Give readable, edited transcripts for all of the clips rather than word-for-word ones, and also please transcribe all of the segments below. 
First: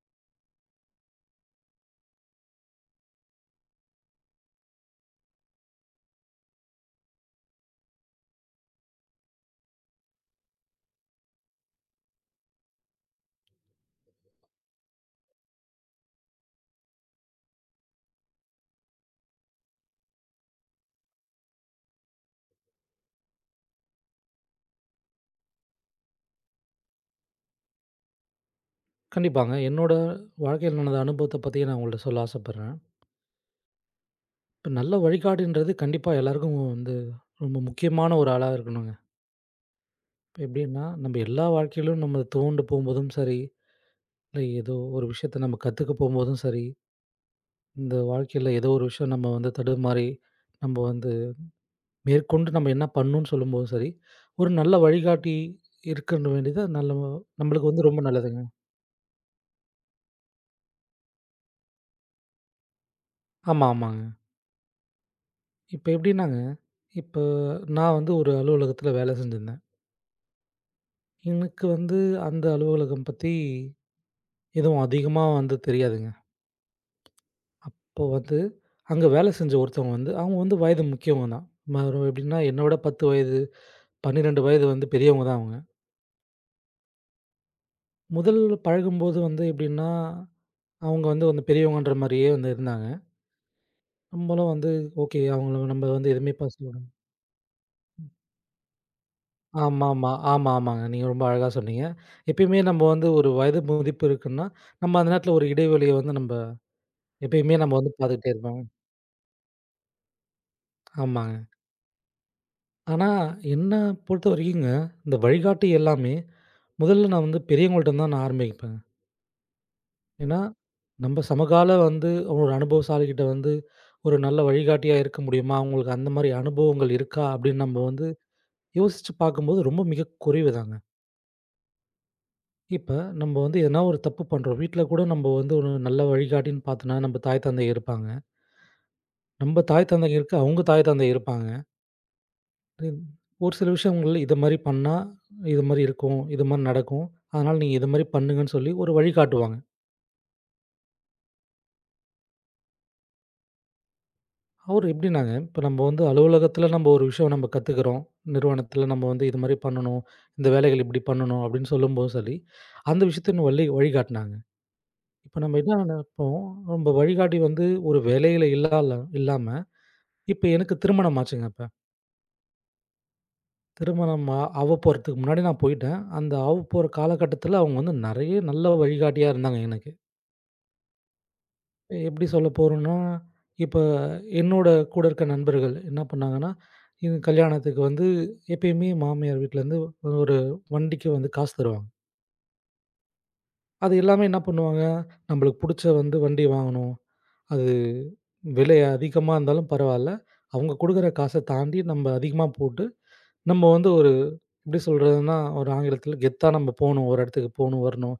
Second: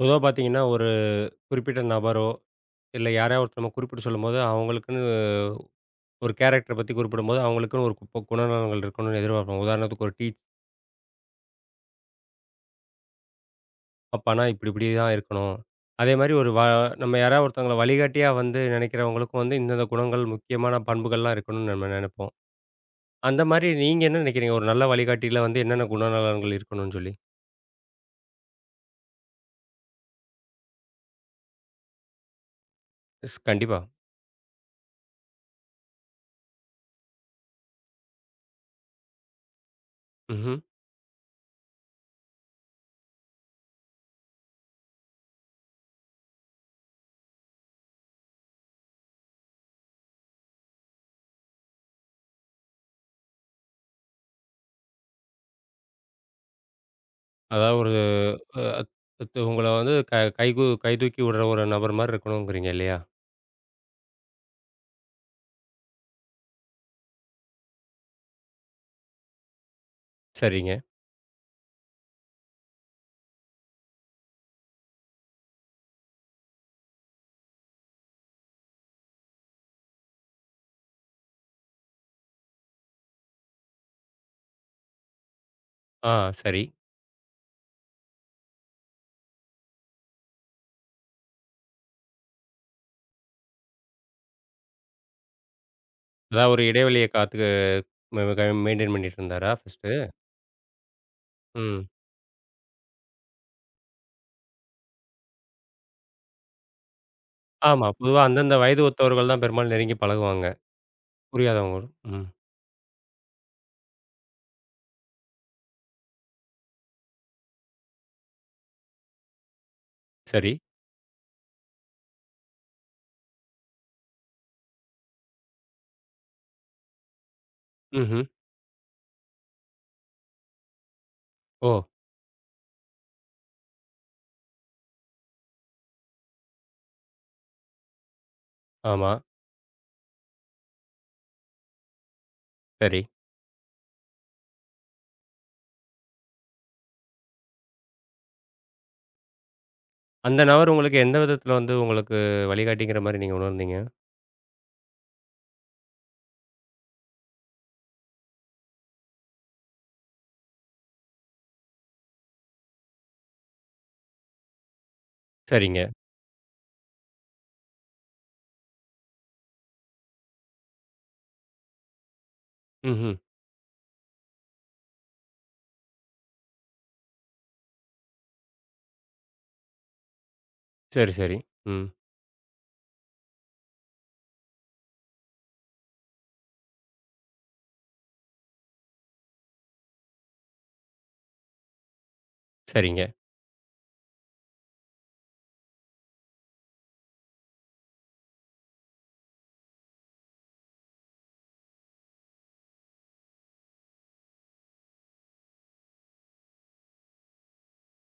பொதுவா பார்த்தீங்கன்னா, ஒரு குறிப்பிட்ட நபரோ, இல்ல யாரையோ ஒருத்தர் நம்ம குறிப்பிட்டு சொல்லும்போது, அவங்களுக்குன்னு ஒரு கேரக்டர பத்தி குறிப்பிடும்போது, அவங்களுக்குன்னு ஒரு குப்ப குணநலன்கள் இருக்கணும்னு எதிர்பார்ப்போம். உதாரணத்துக்கு ஒரு அப்பான்னா இப்படி இப்படி தான் இருக்கணும். அதேமாரி ஒரு வ நம்ம யாராவது ஒருத்தவங்கள வழிகாட்டியா வந்து நினைக்கிறவங்களுக்கும் வந்து இந்தந்த குணங்கள், முக்கியமான பண்புகள்லாம் இருக்கணும்னு நம்ம நெனைப்போம். அந்த மாரி நீங்க என்ன நினைக்கிறீங்க? ஒரு நல்ல வழிகாட்டியில வந்து என்னென்ன குணநலன்கள் இருக்கணும்னு சொல்லி? கண்டிப்பாங்க. என்னோட வாழ்க்கையில நடந்த அனுபவத்த பத்தி நான் உங்கள்ட்ட சொல்ல ஆசைப்படுறேன். கண்டிப்பா. இப்ப நல்ல வழிகாட்டின்றது கண்டிப்பா எல்லாருக்கும் வந்து ரொம்ப முக்கியமான ஒரு ஆளா இருக்கணுங்க. இப்ப ம்ஹ்ம். எப்படின்னா, நம்ம எல்லா வாழ்க்கையிலும் நம்ம துவண்டு போம்போதும் சரி, இல்ல ஏதோ ஒரு விஷயத்த நம்ம கத்துக்க போம்போதும் சரி, இந்த வாழ்க்கையில ஏதோ ஒரு விஷயம் நம்ம வந்து தடுமாறி, நம்ம வந்து மேற்கொண்டு நம்ம என்ன பண்ணணும்னு சொல்லும்போதும் சரி, ஒரு நல்ல வழிகாட்டி இருக்கணும் வேண்டியது நல்ல நம்மளுக்கு அதாவது வந்து ஒரு ரொம்ப நல்லதுங்க. அ த் உங்கள வந்து க கைகு கைதூக்கி விடுற ஒரு நபர் மாரி இருக்கணுங்கிறீங்க இல்லையா? ஆமா, ஆமாங்க. இப்ப எப்படின்னாங்க, இப்ப நான் வந்து ஒரு அலுவலகத்தில வேலை செஞ்சிருந்தேன். சரிங்க. எனக்கு வந்து அந்த அலுவலகம் பத்தி எதுவும் அதிகமா வந்து தெரியாதுங்க. இப்போ வந்து அங்க வேலை செஞ்ச ஒருத்தவங்க வந்து, அவங்க வந்து வயது முக்கியவங்க தான். ம ஒரு எப்படின்னா என்ன விட 10 வயது, 12 வயது வந்து பெரியவங்க தான் அவங்க. ஆ, சரி. முதல்ல பழகும்போது வந்து எப்படின்னா, அவங்க வந்து வந்து பெரியவங்கன்ற மாரியே வந்து இருந்தாங்க. நம்மளும் வந்து ஓகே அவங்கள நம்ம வந்து எதுவுமே அதான் ஒரு பேசக்கூடாது. இடைவெளிய காத்து ம க மெயின்டெயின் பண்ணிட்டு இருந்தாரா ஃபர்ஸ்ட்டு? ஆமாமா, ஆமா, ஆமாங்க. நீங்க ரொம்ப அழகா சொன்னீங்க. ம். எப்பயுமே நம்ம வந்து ஒரு வயது மதிப்பு இருக்குன்னா, நம்ம அந்த நேரத்துல ஒரு இடைவெளிய வந்து நம்ம எப்பயுமே நம்ம ஆமா. வந்து பொதுவா பார்த்துக்கிட்டே அந்தந்த இருப்போம். வயது ஒத்தவர்கள் தான் பெரும்பாலும் நெருங்கி பழகுவாங்க. ஆமாங்க. புரியாதவங்க. ம். ஆனா, என்ன பொறுத்தவரைக்குங்க, இந்த வழிகாட்டி எல்லாமே முதல்ல நான் வந்து பெரியவங்கள்ட்ட தான் நான் ஆரம்பிப்பேன். ஏன்னா, சரி. நம்ம சமகால வந்து ஒரு அனுபவசாலிகிட்ட வந்து ஒரு நல்ல வழிகாட்டியா இருக்க முடியுமா? அவங்களுக்கு அந்த மாரி அனுபவங்கள் இருக்கா? அப்படின்னு நம்ம வந்து ம்ஹ்ம். யோசிச்சு பார்க்கும்போது ரொம்ப மிக குறைவுதாங்க. ஓ! இப்ப நம்ம வந்து எதனா ஒரு தப்பு பண்றோம். வீட்ல கூட நம்ம வந்து ஒரு நல்ல வழிகாட்டின்னு பார்த்தோம்னா, நம்ம தாய் தந்தை இருப்பாங்க. ஆமா. நம்ம தாய் தந்தை இருக்க, அவங்க தாய் தந்தை இருப்பாங்க. இது சரி. ஒரு சில விஷயங்கள்ல இத மாரி பண்ணா, இது மாரி இருக்கும். இது மாரி நடக்கும். அதனால நீங்க இது மாரி பண்ணுங்கன்னு சொல்லி ஒரு வழிகாட்டுவாங்க. அந்த நபர் உங்களுக்கு எந்த விதத்தில வந்து உங்களுக்கு வழிகாட்டிங்கிற மாரி நீங்க உணர்ந்தீங்க? அவரு எப்படின்னாங்க, இப்ப நம்ம வந்து அலுவலகத்துல நம்ம ஒரு விஷயம் நம்ம கத்துக்கிறோம். நிறுவனத்துல நம்ம வந்து இது மாரி பண்ணணும். இந்த வேலைகள் இப்படி பண்ணணும் அப்படின்னு சொல்லும்போது சொல்லி, அந்த விஷயத்த இன்னும் வழிகாட்டுனாங்க. இப்ப நம்ம என்ன சரிங்க. நினைப்போம், நம்ம வழிகாட்டி வந்து ஒரு வேலையில இல்லாம, இப்ப எனக்கு திருமணம் ஆச்சுங்க இப்ப. ம்ஹ்ம். திருமணம் ஆவப்போறதுக்கு முன்னாடி நான் போயிட்டேன். அந்த ஆவப்போற காலகட்டத்துல அவங்க வந்து நெறைய நல்ல வழிகாட்டியா இருந்தாங்க எனக்கு. சரி, சரி. ம். எப்படி சொல்ல போறோம்ன்னா, இப்ப என்னோட கூட இருக்க நண்பர்கள் என்ன பண்ணாங்கன்னா, இது கல்யாணத்துக்கு வந்து எப்பயுமே மாமியார் வீட்லருந்து ஒரு வண்டிக்கு வந்து காசு தருவாங்க. சரிங்க. அது எல்லாமே என்ன பண்ணுவாங்க, நம்மளுக்கு புடிச்ச வந்து வண்டி வாங்கணும். அது விலை அதிகமா இருந்தாலும் பரவால்ல. அவங்க குடுக்குற காச தாண்டி நம்ம அதிகமா போட்டு, நம்ம வந்து ஒரு எப்படி சொல்றதுன்னா, ஒரு ஆங்கிலத்தில கெத்தா நம்ம போணும். ஒரு இடத்துக்கு போணும், வரணும்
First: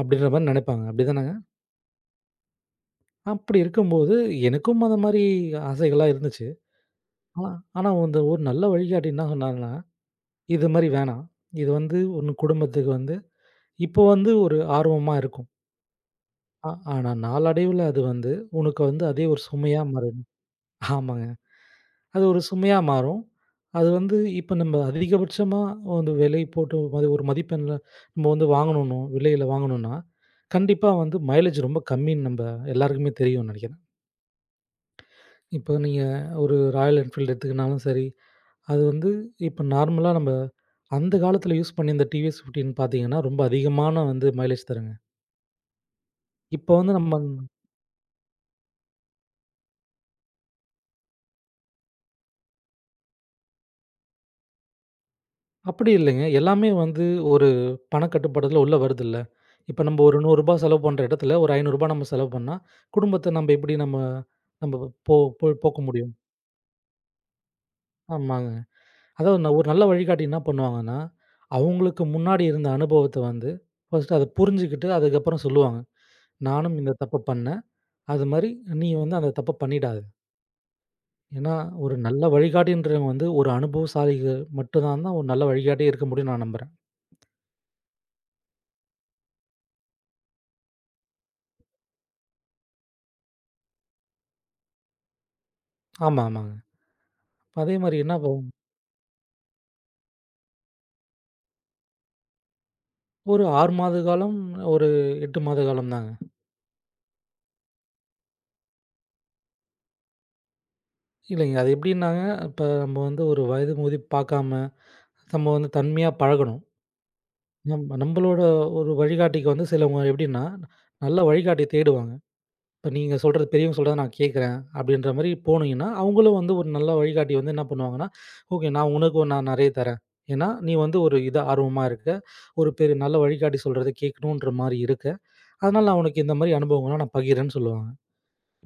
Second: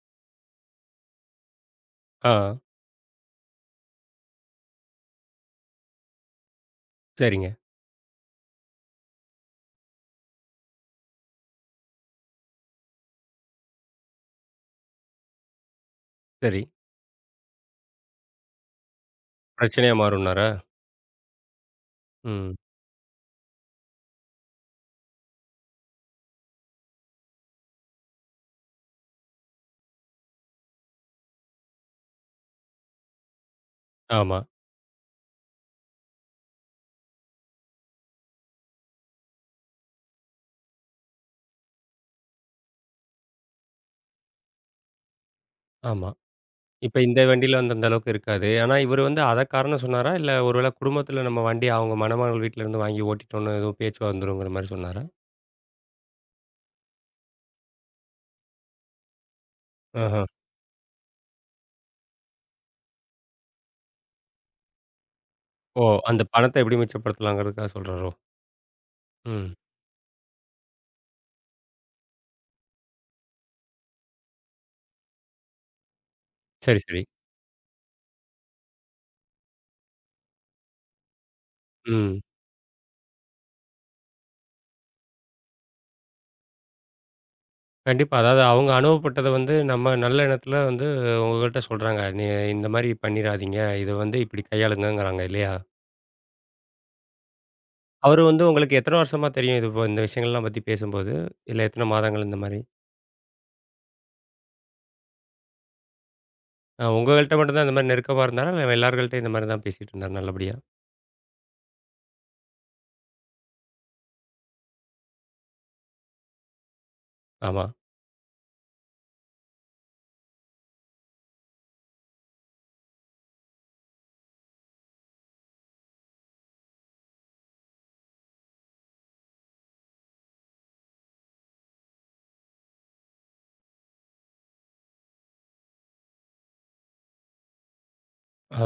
அப்படின்ற மாரி நெனைப்பாங்க. அப்படிதானங்க? ஆ. அப்படி இருக்கும்போது எனக்கும் அந்த மாரி ஆசைகள்லாம் இருந்துச்சு. ஆனா சரிங்க. ஆனா வந்து ஒரு நல்ல வழிகாட்டி என்ன சொன்னாருன்னா, "இது மாரி வேணாம். இது வந்து உன் குடும்பத்துக்கு வந்து இப்போ வந்து ஒரு ஆர்வமா இருக்கும். சரி. ஆனா நாளடைவுல அது வந்து உனக்கு வந்து அதே ஒரு சுமையா பிரச்சனையா மாறிடும்." மாறும்னாரா? ஆமாங்க. அது ஒரு ம். சுமையா மாறும். அது வந்து இப்ப நம்ம அதிகபட்சமா வந்து விலை போட்டு ஒரு மதிப்பெண்ல நம்ம வந்து வாங்கணும்னு விலையில வாங்கணும்னா, கண்டிப்பா வந்து மைலேஜ் ரொம்ப கம்மின்னு நம்ப எல்லாருக்குமே தெரியும்னு நெனைக்கிறேன். ஆமா, இப்போ நீங்க ஒரு ராயல் என்ஃபீல்டு எடுத்துக்கினாலும் சரி, அது வந்து இப்போ நார்மலா நம்ம அந்த காலத்தில யூஸ் பண்ணி இந்த டிவிஎஸ் 15 பார்த்தீங்கன்னா, ரொம்ப அதிகமான வந்து மைலேஜ் தருங்க. ஆமா. இப்போ வந்து இப்ப இந்த நம்ம வண்டியில வந்து அந்த அளவுக்கு இருக்காது. ஆனா இவரு வந்து அத காரணம் சொன்னாரா? இல்ல ஒருவேள குடும்பத்தில நம்ம வண்டிய அவங்க மணமகள் வீட்லருந்து வாங்கி ஓட்டிட்டோம்னு எதுவும் பேச்சு வந்துருங்கிற மாரி சொன்னாரா? அப்படி இல்லைங்க. எல்லாமே வந்து ஒரு பணக்கட்டுப்பாடுல உள்ள வருதுல்ல. இப்போ நம்ம ஒரு ரூ. ஆஹா. 100 செலவு பண்ற இடத்துல ஒரு ரூ. 500 நம்ம செலவு பண்ணா, குடும்பத்த நம்ம எப்படி நம்ம நம்ம போ போ போக்க ஓ! முடியும்? அந்த பணத்த எப்படி மிச்சப்படுத்தலாங்கிறதுக்காக சொல்றாரோ? ஆமாங்க. அதாவது ம். ஒரு நல்ல வழிகாட்டி என்ன பண்ணுவாங்கன்னா, அவங்களுக்கு முன்னாடி இருந்த அனுபவத்த வந்து ஃபர்ஸ்ட்டு அத புரிஞ்சுக்கிட்டு அதுக்கப்புறம் சொல்லுவாங்க. நானும் சரி, இந்த சரி. தப்ப பண்ணேன். அது மாரி நீ வந்து அந்த தப்ப பண்ணிடாத. ஏன்னா, ஒரு ம். நல்ல வழிகாட்டின்றவங்க வந்து ஒரு அனுபவசாலிகள் மட்டும் தான் தான் ஒரு நல்ல வழிகாட்டியே இருக்க முடியும்னு நான் நம்புறேன். கண்டிப்பா. அதாவது அவங்க அனுபவப்பட்டத வந்து நம்ம நல்ல எண்ணத்துல வந்து உங்ககிட்ட சொல்றாங்க. நீ இந்த மாரி பண்ணிராதீங்க. இத வந்து இப்படி கையாளுங்கங்கிறாங்க இல்லையா? ஆமா, ஆமாங்க. அதே மாரி என்ன அவரு ப வந்து உங்களுக்கு எத்தன வருஷமா தெரியும் இது போ இந்த விஷயங்கள்லாம் பத்தி பேசும்போது? இல்ல எத்தன மாதங்கள் இந்த மாரி? ஒரு 6 மாத காலம், ஒரு 8 மாத காலம் தாங்க. உங்கள்ட்ட மட்டும் தான் இந்த மாரி நெருக்கமா இருந்தாரா? இல்ல எல்லார்கள்ட்டயும் இந்த மாரி தான் பேசிட்டு இருந்தாரா நல்லபடியா? இல்லைங்க. அது எப்படின்னாங்க, இப்ப நம்ம வந்து ஒரு வயது முதிப்பு பார்க்காம, நம்ம வந்து தன்மையா பழகணும். ஆமா. நம்பளோட ஒரு வழிகாட்டிக்கு வந்து சிலவங்க எப்படின்னா, நல்ல வழிகாட்டிய தேடுவாங்க. இப்ப நீங்க சொல்றது பெரியவங்க சொல்றத நான் கேட்குறேன், அப்படின்ற மாரி போனீங்கன்னா, அவங்களும் வந்து ஒரு நல்ல வழிகாட்டி வந்து என்ன பண்ணுவாங்கன்னா, "ஓகே நான் உனக்கு ஒரு நான் நெறைய தரேன். ஏன்னா, நீ வந்து ஒரு இது ஆர்வமா இருக்க. ஒரு பெரிய நல்ல வழிகாட்டி சொல்றத கேட்கணுன்ற மாரி இருக்க. அதனால நான் உனக்கு இந்த மாரி அனுபவங்கள்லாம் நான் பகிர்றேன்னு" சொல்லுவாங்க.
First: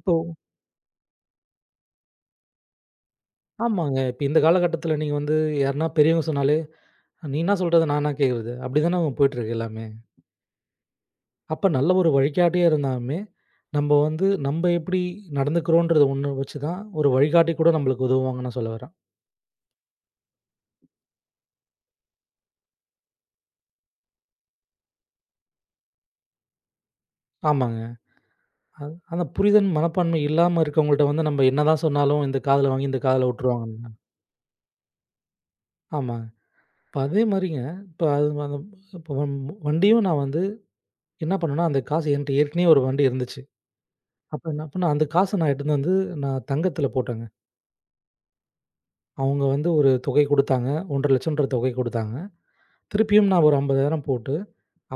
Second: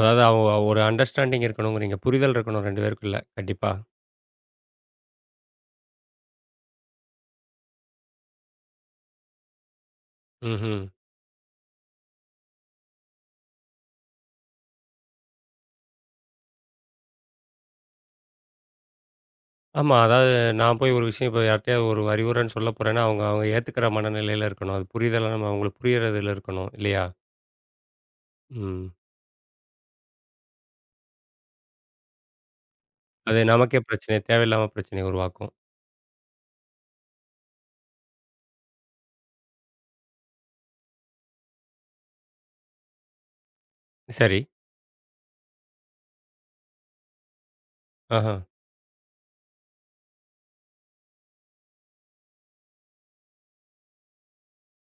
இப்போ ஒரு அண்டர்ஸ்டாண்டிங் இருக்கணுங்கிறீங்க. புரிதல் இருக்கணும் 2 பேருக்குள்ள. கண்டிப்பா. ஆமாங்க. இப்ப இந்த காலகட்டத்தில நீங்க வந்து யாருன்னா பெரியவங்க சொன்னாலே, "நீ என்ன சொல்றத நான் என்ன கேட்கறது?" அப்படிதானே போயிட்டுருக்கு எல்லாமே. ம்ஹ்ம். அப்ப நல்ல ஒரு வழிகாட்டியா இருந்தாலுமே, நம்ம வந்து நம்ப எப்படி நடந்துக்கிறோன்றத ஒண்ணு வச்சு தான் ஒரு வழிகாட்டி கூட நம்மளுக்கு உதவுவாங்கன்னு நான் சொல்ல வரேன். ஆமா. அதாவது நான் போய் ஒரு விஷயம் இப்ப யார்ட்டயாவது ஒரு அறிவுரைன்னு சொல்ல போறேன்னா, அவங்க அவங்க ஏத்துக்கிற மனநிலையில இருக்கணும். அது புரிதலா நம்ம அவங்களுக்கு புரியறதுல இருக்கணும், இல்லையா? ஆமாங்க. ம். அது அந்த புரிதல் மனப்பான்மை இல்லாம இருக்கவங்கள்ட்ட வந்து நம்ம என்னதான் சொன்னாலும், இந்த காதுல வாங்கி இந்த காதுல அது நமக்கே விட்டுருவாங்கங்க. பிரச்சனை. தேவையில்லாம பிரச்சனைய உருவாக்கும். ஆமாங்க. இப்ப அதே மாரிங்க, இப்ப அது அந்த இப்ப வண்டியும் நான் வந்து என்ன பண்ணேன்னா, அந்த காசு என்ட்ட ஏற்கனவே ஒரு வண்டி இருந்துச்சு. சரி. அப்ப என்ன பண்ணேன், அந்த காச நான் எடுத்துட்டு வந்து நான் தங்கத்துல போட்டேங்க. ஆஹா. அவங்க வந்து ஒரு தொகை குடுத்தாங்க. 1,50,000ன்ற தொகை குடுத்தாங்க. திருப்பியும் நான் ஒரு 50,000 போட்டு,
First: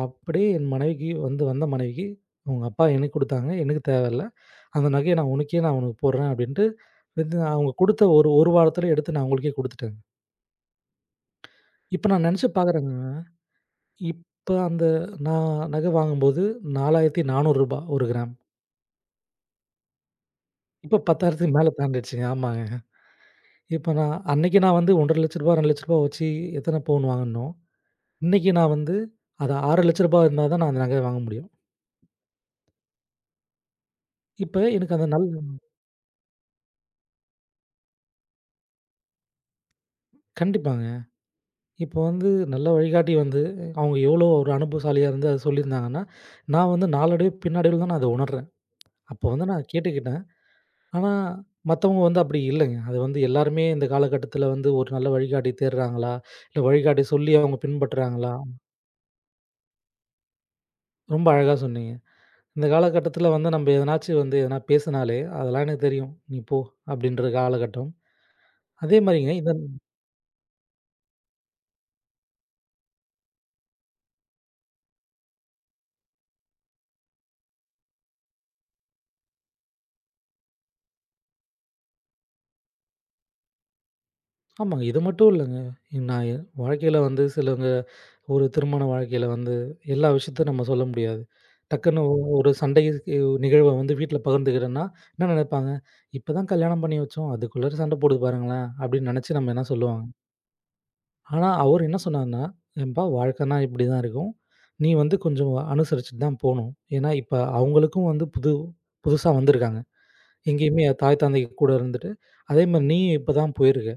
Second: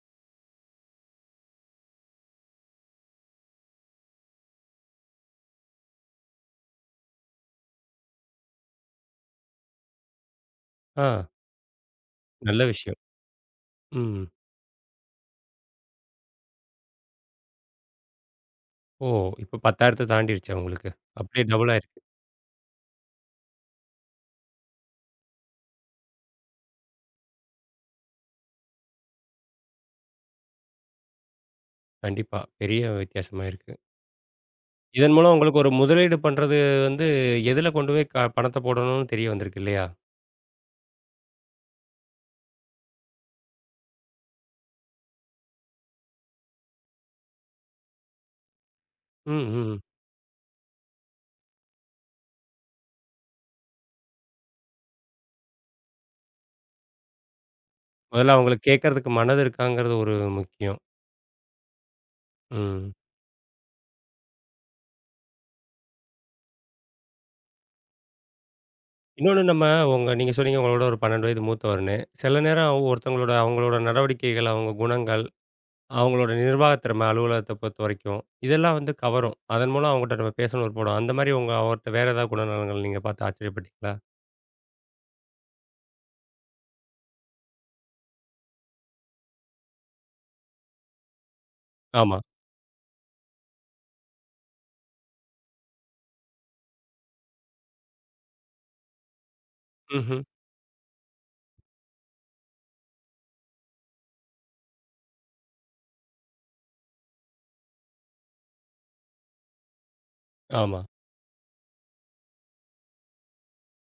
அப்படியே என் மனைவிக்கு வந்து வந்த மனைவிக்கு, "உங்க அப்பா எனக்கு குடுத்தாங்க. எனக்கு தேவையில்ல. அந்த நகைய நான் உனக்கு போடுறேன்" அப்படின்ட்டு, வந்து அவங்க குடுத்த ஒரு 1 வாரத்தில எடுத்து நான் அவங்களுக்கே குடுத்துட்டேங்க. ஆ. இப்ப நான் நெனச்சு நல்ல பார்க்குறேங்க. விஷயம். ம். இப்ப அந்த நான் நகை வாங்கும்போது ரூ. 4,400 ஒரு கிராம். ஓ! இப்ப 10,000த்த தாண்டிருச்சா உங்களுக்கு? இப்ப அப்படியே 10,000க்கு மேல டபுள் ஆயிருக்கு. தாண்டிடுச்சுங்க. ஆமாங்க. இப்ப நான் அன்னைக்கு நான் வந்து ரூ. 1,50,000 ரூ. 2,00,000 வச்சு எத்தனை பவுன் வாங்கனனோ, இன்னைக்கு நான் வந்து அது ரூ. 6,00,000 இருந்தா தான் நான் அந்த நகைய வாங்க முடியும். கண்டிப்பா. பெரிய வித்தியாசமாயிருக்கு. இப்ப எனக்கு அந்த இதன் நல் மூலம் உங்களுக்கு ஒரு முதலீடு பண்றது வந்து எதுல கொண்டு போய் பணத்த போடணும்னு தெரிய வந்திருக்கு இல்லையா? கண்டிப்பாங்க. இப்போ வந்து நல்ல வழிகாட்டி வந்து அவங்க எவ்வளோ ஒரு அனுபவசாலியா இருந்து அத சொல்லியிருந்தாங்கன்னா, நான் வந்து நாளடைவு பின்னாடைவுல தான் நான் அத உணர்றேன். அப்போ ம், வந்து நான் ம். கேட்டுக்கிட்டேன். ஆனா, மத்தவங்க வந்து அப்படி இல்லைங்க. அது வந்து எல்லாருமே இந்த காலகட்டத்தில வந்து ஒரு நல்ல வழிகாட்டி தேடுறாங்களா? இல்ல வழிகாட்டி சொல்லி அவங்க முதல்ல பின்பற்றுறாங்களா? அவங்களுக்கு கேட்கறதுக்கு மனது இருக்காங்கிறது ஒரு முக்கியம். ரொம்ப அழகா சொன்னீங்க. இந்த ம். காலகட்டத்தில வந்து நம்ம எதனாச்சும் வந்து எதனா பேசினாலே, அதெல்லாம் எனக்கு தெரியும். நீ போ! அப்படின்ற காலகட்டம். அதே மாரிங்க இன்னொன்னு இத நம்ம நீங்க சொன்னீங்க உங்களோட ஒரு 12 வயது மூத்தவர்ன்னு. சில நேரம் ஒருத்தவங்களோட அவங்களோட நடவடிக்கைகள், அவங்க குணங்கள், அவங்களோட நிர்வாகத் திறமை அலுவலகத்த பொறுத்தவரைக்கும், இதெல்லாம் வந்து கவரும். அதன் மூலம் அவங்கட்ட நம்ம பேசணும்னு விருப்பப்படும். அந்த மாரி உங்க அவர்ட்ட வேற ஏதாவது குணநலங்கள் நீங்க பார்த்து ஆச்சரியப்பட்டீங்களா? ஆமாங்க. இது மட்டும் இல்லங்க. நான் என் வாழ்க்கையில வந்து சிலவங்க ஒரு திருமண வாழ்க்கையில வந்து எல்லா விஷயத்தையும் நம்ம சொல்ல முடியாது. டக்குன்னு ஆமா. ஒரு சண்டை நிகழ்வ வந்து வீட்ல பகிர்ந்துக்கிறேன்னா, என்ன நினைப்பாங்க? "இப்பதான் கல்யாணம் பண்ணி வச்சோம். அதுக்குள்ளாற சண்டை போடுது பாருங்களேன்" அப்படின்னு நினைச்சு நம்ம என்ன சொல்லுவாங்க. ம்ஹ்ம். ஆனா அவரு என்ன சொன்னாருன்னா, "ஏம்பா வாழ்க்கைன்னா இப்படிதான் இருக்கும். நீ வந்து கொஞ்சம் அனுசரிச்சுட்டு தான் போணும். ஏன்னா இப்ப அவங்களுக்கும் வந்து புதுசா வந்திருக்காங்க. ஆமா. எங்கேயுமே தாய் தந்தை கூட இருந்துட்டு, அதே மாரி நீயும் இப்பதான் போயிருக்க.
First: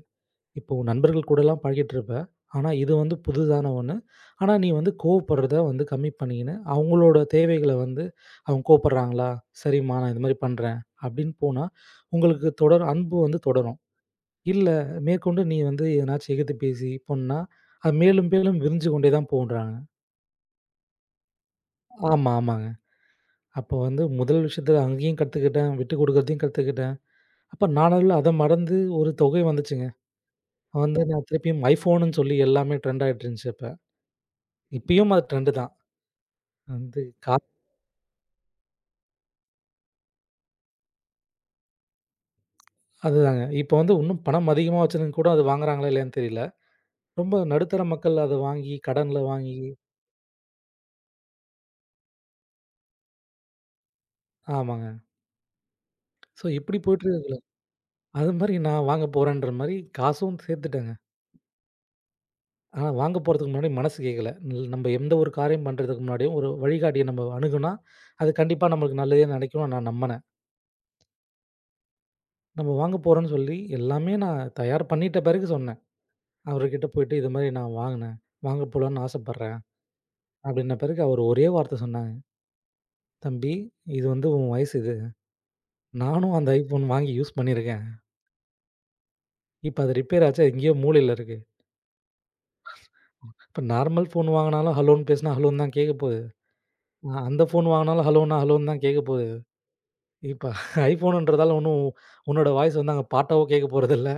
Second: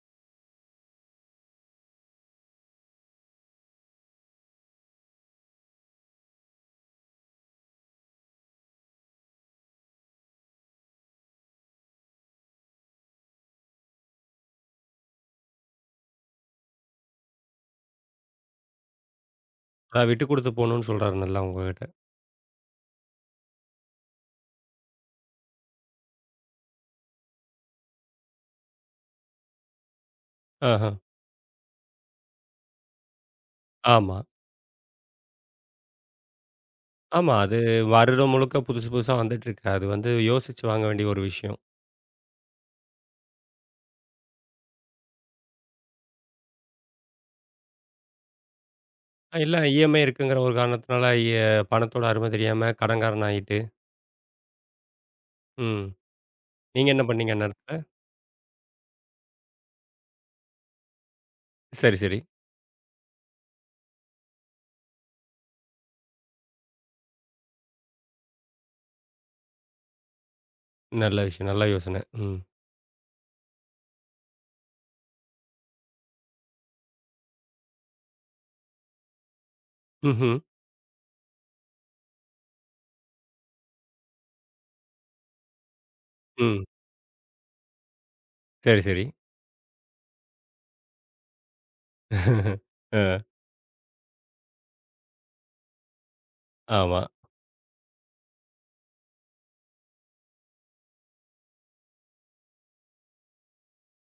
இப்போ நண்பர்கள் கூடலாம் பழகிட்டு இருப்பேன். ஆனா, இது வந்து புதுதான ஒண்ணு. ஆனா, நீ வந்து கோவப்படுறத வந்து கம்மி பண்ணிக்கின்னு, அவங்களோட தேவைகள வந்து அவங்க கோவப்படுறாங்களா? சரிம்மா நான் இது மாரி பண்றேன். அப்படின்னு போனா, உங்களுக்கு தொடர் அன்பு வந்து தொடரும். இல்ல மேற்கொண்டு நீ வந்து எதனாச்சும் எதிர்த்து பேசி பண்ணா, அது மேலும் மேலும் விரிஞ்சு கொண்டே தான் போகுன்றாங்க. அதான் விட்டு குடுத்து போணும்னு சொல்றாரு நல்லா உங்ககிட்ட. ஆமா, ஆமாங்க. அப்போ வந்து முதல் விஷயத்துல அங்கேயும் கத்துக்கிட்டேன். விட்டு குடுக்குறதையும் கத்துக்கிட்டேன். அப்ப நாளடைவுல அத மறந்து ஒரு தொகை வந்துச்சுங்க. ஆஹ. வந்து நான் திருப்பியும் iPhoneன்னு சொல்லி எல்லாமே ட்ரெண்ட் ஆயிட்டு இருந்துச்சு அப்ப. ஆமா, இப்பயும் அது ட்ரெண்ட் தான். வந்து ஆமா. கா அது வருடம் முழுக்க புதுசு, புதுசா வந்துட்டுருக்கு. அது வந்து யோசிச்சு வாங்க வேண்டிய ஒரு விஷயம். அதுதாங்க. இப்ப வந்து இன்னும் பணம் அதிகமா வச்சிருந்தவங்க கூட அது வாங்குறாங்களா இல்லையான்னு தெரியல. ரொம்ப நடுத்தர மக்கள் அத வாங்கி, கடன்ல வாங்கி இல்ல இஎம்ஐ இருக்குங்கிற ஒரு காரணத்தினால எ பணத்தோட அருமை தெரியாம கடன்காரன் ஆயிட்டு, ஆமாங்க. ம். ஸோ இப்படி நீங்க என்ன போயிட்டு பண்ணீங்க அந்நேரத்துல? அது மாரி நான் வாங்க போறேன்ற மாரி காசும் சேர்த்துட்டேங்க. சரி, சரி. ஆனா வாங்க போறதுக்கு முன்னாடி மனசு கேட்கல. ல் நம்ம எந்த ஒரு காரியம் பண்றதுக்கு முன்னாடியும் ஒரு வழிகாட்டிய நம்ம அணுகுனா, அது கண்டிப்பா நம்மளுக்கு நல்லதே நினைக்கும்னு நான் நம்பினேன். நல்ல விஷயம். நல்ல யோசனை. ம். நம்ம வாங்க போறோம்ன்னு சொல்லி எல்லாமே நான் தயார் பண்ணிட்ட பிறகு சொன்னேன். அவர்கிட்ட போயிட்டு இது மாரி நான் வாங்கினேன். வாங்க போலான்னு ஆசைப்படுறேன். ம்ஹ்ம். அப்படின்ன பிறகு அவர் ஒரே வார்த்தை சொன்னாங்க. தம்பி, இது வந்து உன் வயசு இது. நானும் அந்த ம். ஐஃபோன் வாங்கி யூஸ் பண்ணியிருக்கேன். சரி, சரி. இப்ப அது ரிப்பேர் ஆச்சு. அது எங்கேயோ மூலையில இருக்கு. அ இப்ப நார்மல் ஃபோன் வாங்குனாலும் ஹலோன்னு பேசினா ஹலோன்னு தான் கேட்கப்போது. ஆமா. அந்த ஃபோன் வாங்குனாலும் ஹலோன்னா ஹலோன்னு தான் கேட்கப்போது. இப்ப ஐஃபோனுன்றதால ஒண்ணும் உன்னோட வாய்ஸ் வந்து அங்க பாட்டாவோ கேட்க போறதில்ல.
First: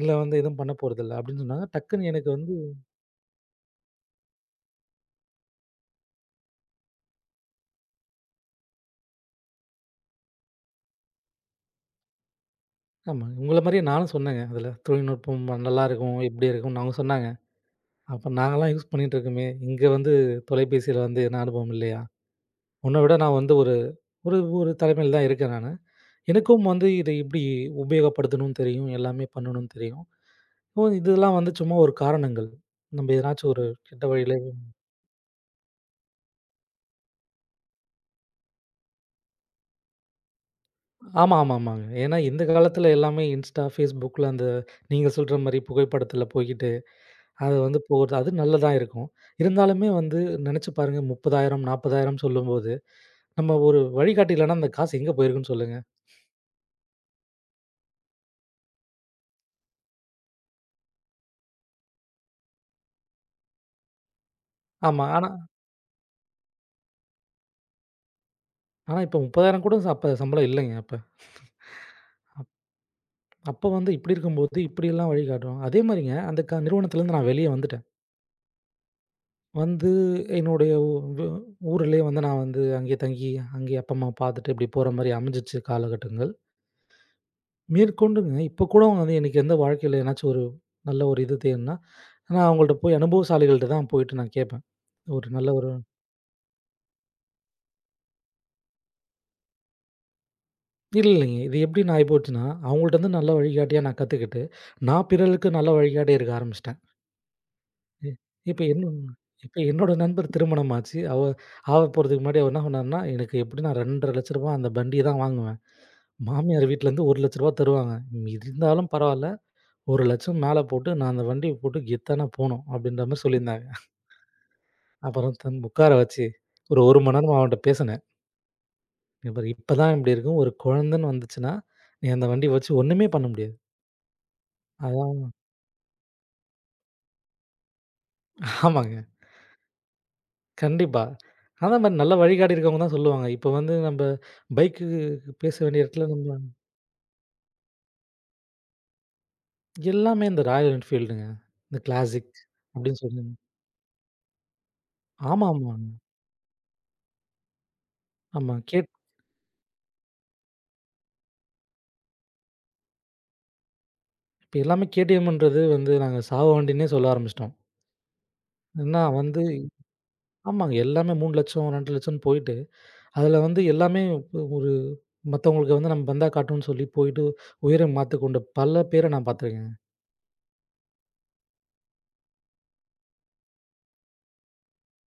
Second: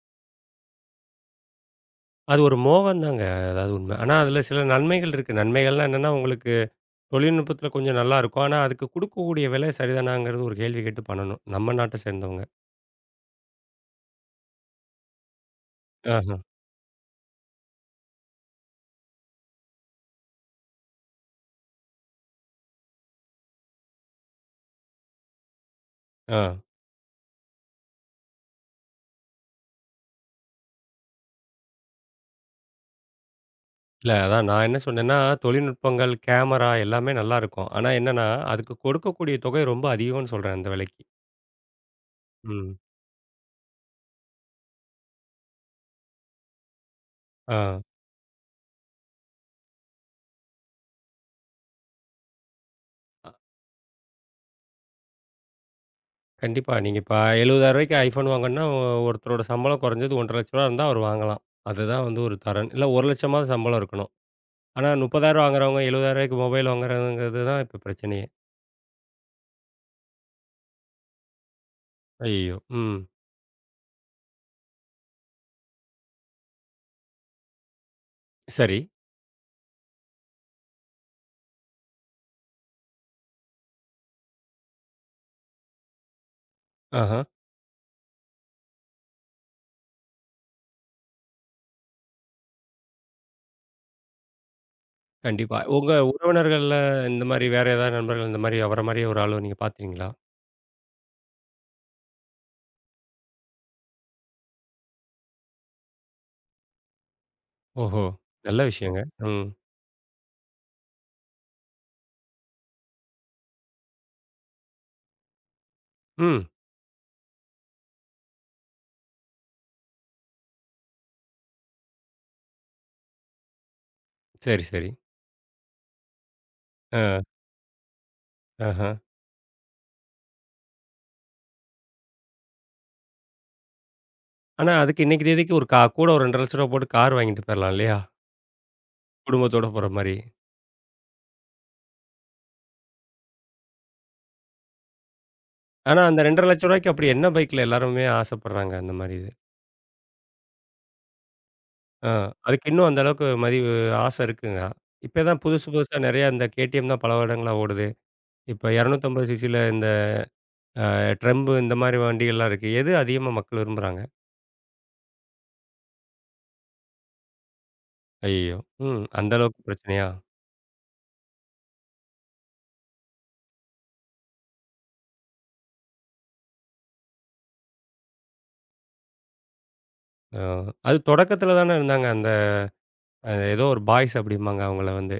இல்ல வந்து எதுவும் பண்ண போறதில்ல அப்டின்னு சொன்னாங்க. டக்குன்னு எனக்கு அது வந்து ஒரு மோகம் தாங்க. அதாவது உண்மை. ஆனா அதில சில நன்மைகள் இருக்கு. நன்மைகள்லாம் என்னன்னா, உங்களுக்கு தொழில்நுட்பத்தில கொஞ்சம் நல்லா இருக்கும். ஆனா அதுக்கு குடுக்கக்கூடிய விலை சரிதானாங்கிறது ஒரு கேள்வி கேட்டு பண்ணணும். நம்ம நாட்ட சேர்ந்தவங்க. ஆமா உங்கள மாரியே நானும் சொன்னேங்க அதுல. தொழில்நுட்பம் நல்லாருக்கும், ஆஹ. இப்டி இருக்கும்னு அவங்க சொன்னாங்க. அப்ப நாங்கலாம் யூஸ் பண்ணிட்டு இருக்கோமே, இங்க வந்து தொலைபேசியில வந்து என்ன அனுபவம் இல்லையா? உன்ன விட நான் வந்து ஒரு ஒரு ஒரு தலைமையில தான் இருக்கேன் நானு. ஆ. எனக்கும் வந்து இதை எப்படி உபயோகப்படுத்தணும்னு தெரியும். எல்லாமே பண்ணணும்னு தெரியும். ஓ! இதெல்லாம் வந்து சும்மா ஒரு காரணங்கள். நம்ம எதனாச்சும் ஒரு கெட்ட இல்ல வழியில அதான் நான் என்ன சொன்னேன்னா, தொழில்நுட்பங்கள், கேமரா எல்லாமே நல்லா இருக்கும். ஆனா என்னன்னா, அதுக்கு கொடுக்கக்கூடிய தொகை ரொம்ப அதிகம்னு சொல்றேன் அந்த விலைக்கு. ஆமா, ஆமா, ஆமாங்க. ஏன்னா இந்த ம். காலத்தில எல்லாமே Insta, Facebookல அந்த நீங்க சொல்ற மாரி புகைப்படத்தில போய்க்கிட்டு, அது ஆ. வந்து போறது அது நல்லதா இருக்கும். இருந்தாலுமே வந்து நெனச்சு பாருங்க 30,000 40,000 சொல்லும்போது, அ நம்ம ஒரு வழிகாட்டி இல்லன்னா அந்த காசு எங்க போயிருக்குன்னு சொல்லுங்க. கண்டிப்பா. நீங்க இப்ப ரூ. 70,000க்கு ஐஃபோன் வாங்கணும்னா, ஒருத்தரோட சம்பளம் குறைஞ்சது ரூ. 1,50,000 இருந்தா அவர் வாங்கலாம். அதுதான் வந்து ஒரு தரன். இல்ல 1,00,000மாவது சம்பளம் இருக்கணும். ஆனா ரூ. ஆமா. ஆனா 30,000 வாங்குறவங்க ரூ. 70,000க்கு மொபைல் வாங்குறாங்கங்கிறது தான் இப்ப பிரச்சனையே. ஆனா இப்ப 30,000 கூட அப்ப சம்பளம் இல்லைங்க அப்ப. ஐயய்யோ! ம். அப்ப வந்து இப்படி இருக்கும்போது இப்படியெல்லாம் வழிகாட்டுவாங்க. அதே மாரிங்க அந்த நிறுவனத்திலருந்து நான் வெளிய வந்துட்டேன். சரி. வந்து என்னுடைய ஊ வு ஊரிலேயே வந்து நான் வந்து அங்கேயே தங்கி, அங்கேயே அப்பா, அம்மாவ பார்த்துட்டு இப்படி போற மாரி அமைஞ்சிச்சு காலகட்டங்கள். ஆஹா. மேற்கொண்டுங்க இப்ப கூட அவங்க வந்து எனக்கு எந்த வாழ்க்கையில ஏதனாச்சும் ஒரு நல்ல ஒரு இது தேவைன்னா, நான் அவங்கள்ட்ட போய் அனுபவசாலிகள்ட்ட தான் போயிட்டு நான் கேட்பேன். ஒரு நல்ல கண்டிப்பா. ஒரு உங்க உறவினர்கள்ல இந்த மாரி வேற ஏதாவது நண்பர்கள் இந்த மாரி அவர மாரியே ஒரு ஆளு நீங்க பார்த்தீங்களா? இல்ல இல்லைங்க. இது எப்படின்னு ஆயிப்போச்சுன்னா, அவங்கள்ட்ட இருந்து நல்ல வழிகாட்டியா நான் கத்துக்கிட்டு, நான் பிறருக்கு நல்ல வழிகாட்டியா இருக்க ஆரம்பிச்சுட்டேன். ஓஹோ! இ நல்ல இப்ப என்ன விஷயங்க. ம். இப்ப என்னோட நண்பர் திருமணம் ஆச்சு. ஆக போறதுக்கு முன்னாடி அவர் என்ன சொன்னாருன்னா, "எனக்கு எப்படியும் நான் ரூ. 2,50,000 அந்த வண்டிய தான் வாங்குவேன்." ம். மாமியார் வீட்லருந்து ரூ. 1,00,000 தருவாங்க. ம், இருந்தாலும் பரவால்ல, 1,00,000 மேல போட்டு நான் அந்த வண்டிய போட்டு கெத்தானா போணும், அப்படின்ற மாரி சொல்லியிருந்தாங்க. சரி, சரி. அப்புறம் தன் உட்கார வச்சு, ஒரு 1 மணி ஆ, நேரமா அவன்ட்ட பேசினேன். ஆஹா. இங்க பாரு இப்பதான் இப்படி இருக்கும். ஒரு குழந்தன்னு வந்துச்சுன்னா, நீ அந்த வண்டிய வச்சு ஒண்ணுமே பண்ண முடியாது. ஆனா, அதுக்கு இன்னைக்கு அதான் தேதிக்கு ஒரு கூட ஒரு ரூ. 2,00,000 போட்டு கார் வாங்கிட்டு போயிரலாம் இல்லையா? ஆமாங்க. குடும்பத்தோட போற மாரி. கண்டிப்பா. அதே மாரி நல்லா வழிகாட்டி இருக்கவங்க தான் சொல்லுவாங்க. இப்ப வந்து நம்ப பைக்கு பேச வேண்டிய ஆனா, இடத்துல அந்த நம்ம ரூ. 2,50,000 அப்படி என்ன பைக்ல எல்லாருமே ஆசைப்படுறாங்க அந்த மாரி இது. எல்லாமே இந்த ராயல் என்ஃபீல்டுங்க. இந்த ஆ, கிளாசிக் அதுக்கு இன்னும் அந்த அப்படின்னு சொல்லி அளவுக்கு மதிவு ஆசை இருக்குங்க. இப்ப தான் ஆமா, புதுசு ஆமாங்க. புதுசா நெறைய இந்த KTM தான் பல வருடங்களா ஓடுது. ஆமா. இப்ப 250 சிசில இந்த அ ட்ரெம்பு இந்த மாரி வண்டிகள்லாம் இருக்கு. எது அதிகமா மக்கள் விரும்புறாங்க? இப்ப எல்லாமே கேடிஎம்ன்றது வந்து நாங்க சாவு வண்டின்னே சொல்ல ஆரம்பிச்சுட்டோம். ஐயய்யோ! ம். ஏன்னா அந்த வந்து அளவுக்கு பிரச்சனையா? ஆமாங்க. எல்லாமே 3,00,000 2,00,000 போயிட்டு, அதில வந்து எல்லாமே ஒரு மத்தவங்களுக்கு வந்து நம்ம பந்தா காட்டணும்னு சொல்லி போயிட்டு உயிர மாத்துக்கொண்ட பல பேர நான் பார்த்துருக்கேங்க. ஆ, அது தொடக்கத்துல தானே இருந்தாங்க. அந்த ஏதோ ஒரு பாய்ஸ் அப்படிம்பாங்க அவங்கள வந்து.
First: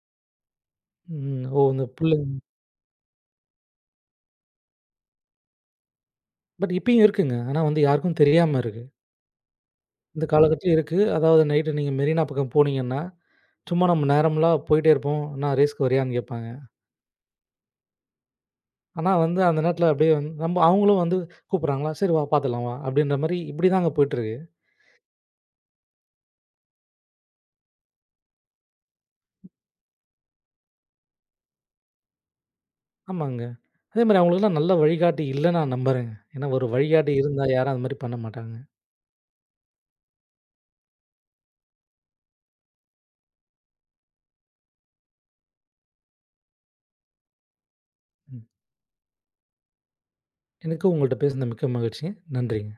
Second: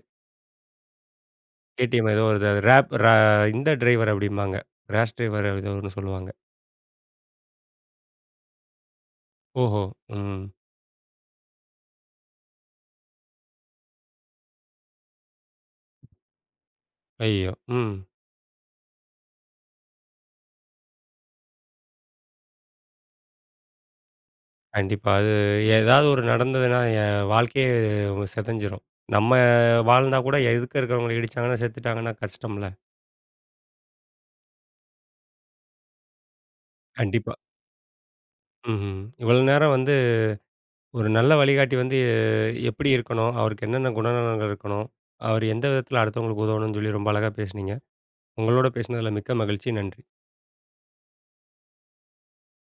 ம். ஓ! இந்த கேடிஎம் ஏதோ புள்ளைங்க ஒரு ராப் ரா இந்த டிரைவர் அப்படிம்பாங்க. ரேஷ் டிரைவர் ஏதோ ஒண்ணு சொல்லுவாங்க. பட் இப்பயும் இருக்குங்க. ஆனா வந்து யாருக்கும் தெரியாம இருக்கு. ஓஹோ! இந்த ம். காலகட்டத்திலயும் இருக்கு. அதாவது நைட்டு நீங்க மெரினா பக்கம் போனீங்கன்னா, சும்மா நம்ம நேரம்லாம் போயிட்டே இருப்போம். "அண்ணா ரேஸ்க்கு வரியான்னு?" கேட்பாங்க. ஐயய்யோ! ம். ஆனா வந்து அந்த நேரத்தில அப்படியே வந்து நம்ம அவங்களும் வந்து கூப்பிடுறாங்களா? "சரி வா பார்த்துடலாம் வா" அப்படின்ற மாரி இப்படி தாங்க போயிட்டுருக்கு. கண்டிப்பா. அது ஏதாவது ஒரு நடந்ததுன்னா, என் வாழ்க்கையே சிதஞ்சிரும். நம்ம வாழ்ந்தா கூட எதுக்க இருக்கிறவங்கள இடிச்சாங்கன்னா, செத்துட்டாங்கன்னா கஷ்டம்ல. ஆமாங்க. அதே மாரி அவங்களுக்கெல்லாம் நல்ல வழிகாட்டி இல்ல நான் நம்புறேங்க. ஏன்னா ஒரு வழிகாட்டி கண்டிப்பா. இருந்தா யாரும் அது மாரி பண்ண மாட்டாங்க. ம்ஹ்ம். இவ்வளவு நேரம் வந்து ஒரு நல்ல வழிகாட்டி வந்து எப்படி இருக்கணும்? அவருக்கு என்னென்ன குணநலன்கள் இருக்கணும்? அவர் எந்த விதத்தில அடுத்தவங்களுக்கு உதவணும்னு சொல்லி ரொம்ப அழகா பேசுனீங்க. ம். உங்களோட பேசினதில மிக்க மகிழ்ச்சி. நன்றி. எனக்கும் உங்கள்ட்ட பேசினது மிக்க மகிழ்ச்சி. நன்றிங்க.